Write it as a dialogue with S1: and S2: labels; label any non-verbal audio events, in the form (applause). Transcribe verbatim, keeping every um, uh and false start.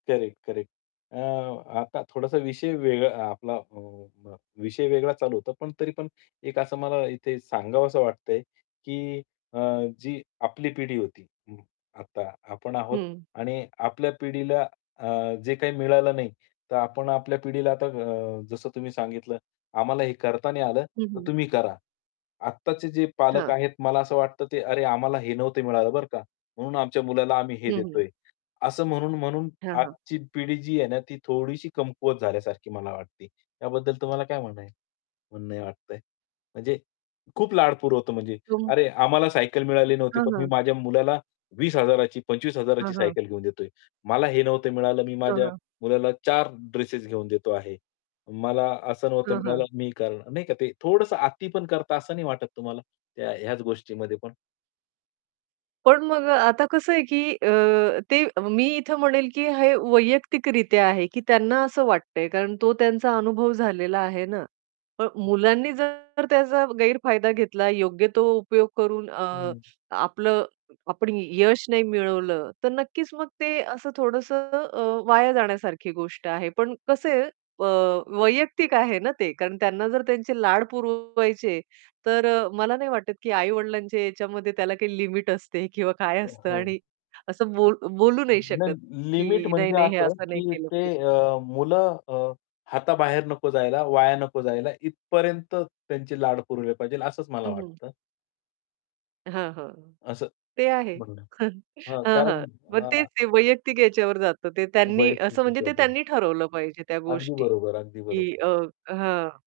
S1: Correct, correct. अ, आता थोडासा विषय वेगळा आपला विषय वेगळा चालू होता पण तरी पण एक असं मला इथे सांगावसं वाटतंय, की अ, जी आपली पिढी होती, आता आपण आहोत
S2: हं.
S1: आणि आपल्या पिढीला अ, जे काही मिळालं नाही. तर आपण आपल्या पिढीला आता अ, जसं तुम्ही सांगितलं, आम्हाला हे करताना आलं,
S2: हं,
S1: तर
S2: हं.
S1: तुम्ही करा. आत्ताचे जे पालक
S2: हां.
S1: आहेत मला असं वाटतं, की अरे, आम्हाला हे नव्हतं मिळालं बरं का, म्हणून आमच्या मुलाला आम्ही हे
S2: हं, हं.
S1: देतोय. असं म्हणून-म्हणून
S2: हां, हां.
S1: आजची पिढी जी आहे ना ती थोडीशी कमकुवत झाल्यासारखी मला वाटते. त्याबद्दल तुम्हाला काय म्हणणं आहे म्हणणं वाटतंय. म्हणजे खूप लाडपूर होतं म्हणजे
S2: तुम
S1: अरे, आम्हाला सायकल मिळाली नव्हती,
S2: हां,
S1: पण मी
S2: हां.
S1: माझ्या मुलाला वीस हजार ची पंचवीस हजार ची
S2: हां, हां.
S1: सायकल घेऊन देतोय. मला हे नव्हतं मिळालं, मी
S2: हां,
S1: माझ्या
S2: हां.
S1: मुलाला चार ड्रेसेस घेऊन देतो आहे. मला असं नव्हतं
S2: हां,
S1: मिळालं
S2: हां.
S1: मी कर नाही का ते थोडंसं अति पण करता असं नाही वाटत तुम्हाला? ह्या ह्याच गोष्टीमध्ये पण?
S2: पण मग आता कसं आहे, की अ, ते मी इथे म्हणेल, की हे वैयक्तिकरित्या आहे, की त्यांना असं वाटतंय, कारण तो त्यांचा अनुभव झालेला आहे ना. पण मुलांनी जर त्याचा गैरफायदा घेतला, योग्य तो उपयोग करून अ,
S1: हं.
S2: आपलं आपण यश नाही मिळवलं, तर नक्कीच मग ते असं थोडंसं अ, वाया जाण्यासारखी गोष्ट आहे. पण कसं आहे अ, वैयक्तिक आहे ना ते, कारण त्यांना जर त्यांचे लाड पुरवायचे, तर अ, मला नाही वाटत, की आई-वडिलांच्या याच्यामध्ये त्याला काही लिमिट असते किंवा काय असतं.
S1: हो.
S2: आणि असं बोलू बोलू नाही शकत,
S1: नाही. लिमिट
S2: की
S1: म्हणजे
S2: नाही-नाही हे
S1: असं,
S2: असं नाही
S1: की
S2: केलं
S1: ते
S2: पाहिजे.
S1: अ, मुलं अ, हाताबाहेर नको जायला, वाया नको जायला, इथपर्यंत त्यांची लाड पुरवली पाहिजे, असंच मला
S2: हं.
S1: वाटतं.
S2: हां, हां.
S1: असं
S2: ते आहे.
S1: म्हणणं
S2: (chuckles)
S1: आहे. हां,
S2: हां,
S1: कारण
S2: हां. मग
S1: हां.
S2: तेच वैयक्तिक याच्यावर जातं. ते त्यांनी
S1: वैयक्तिक
S2: असं म्हणजे ते
S1: (unintelligible)
S2: त्यांनी ठरवलं पाहिजे त्या
S1: अगदी
S2: गोष्टी,
S1: बरोबर, अगदी
S2: की
S1: बरोबर.
S2: अ, हां.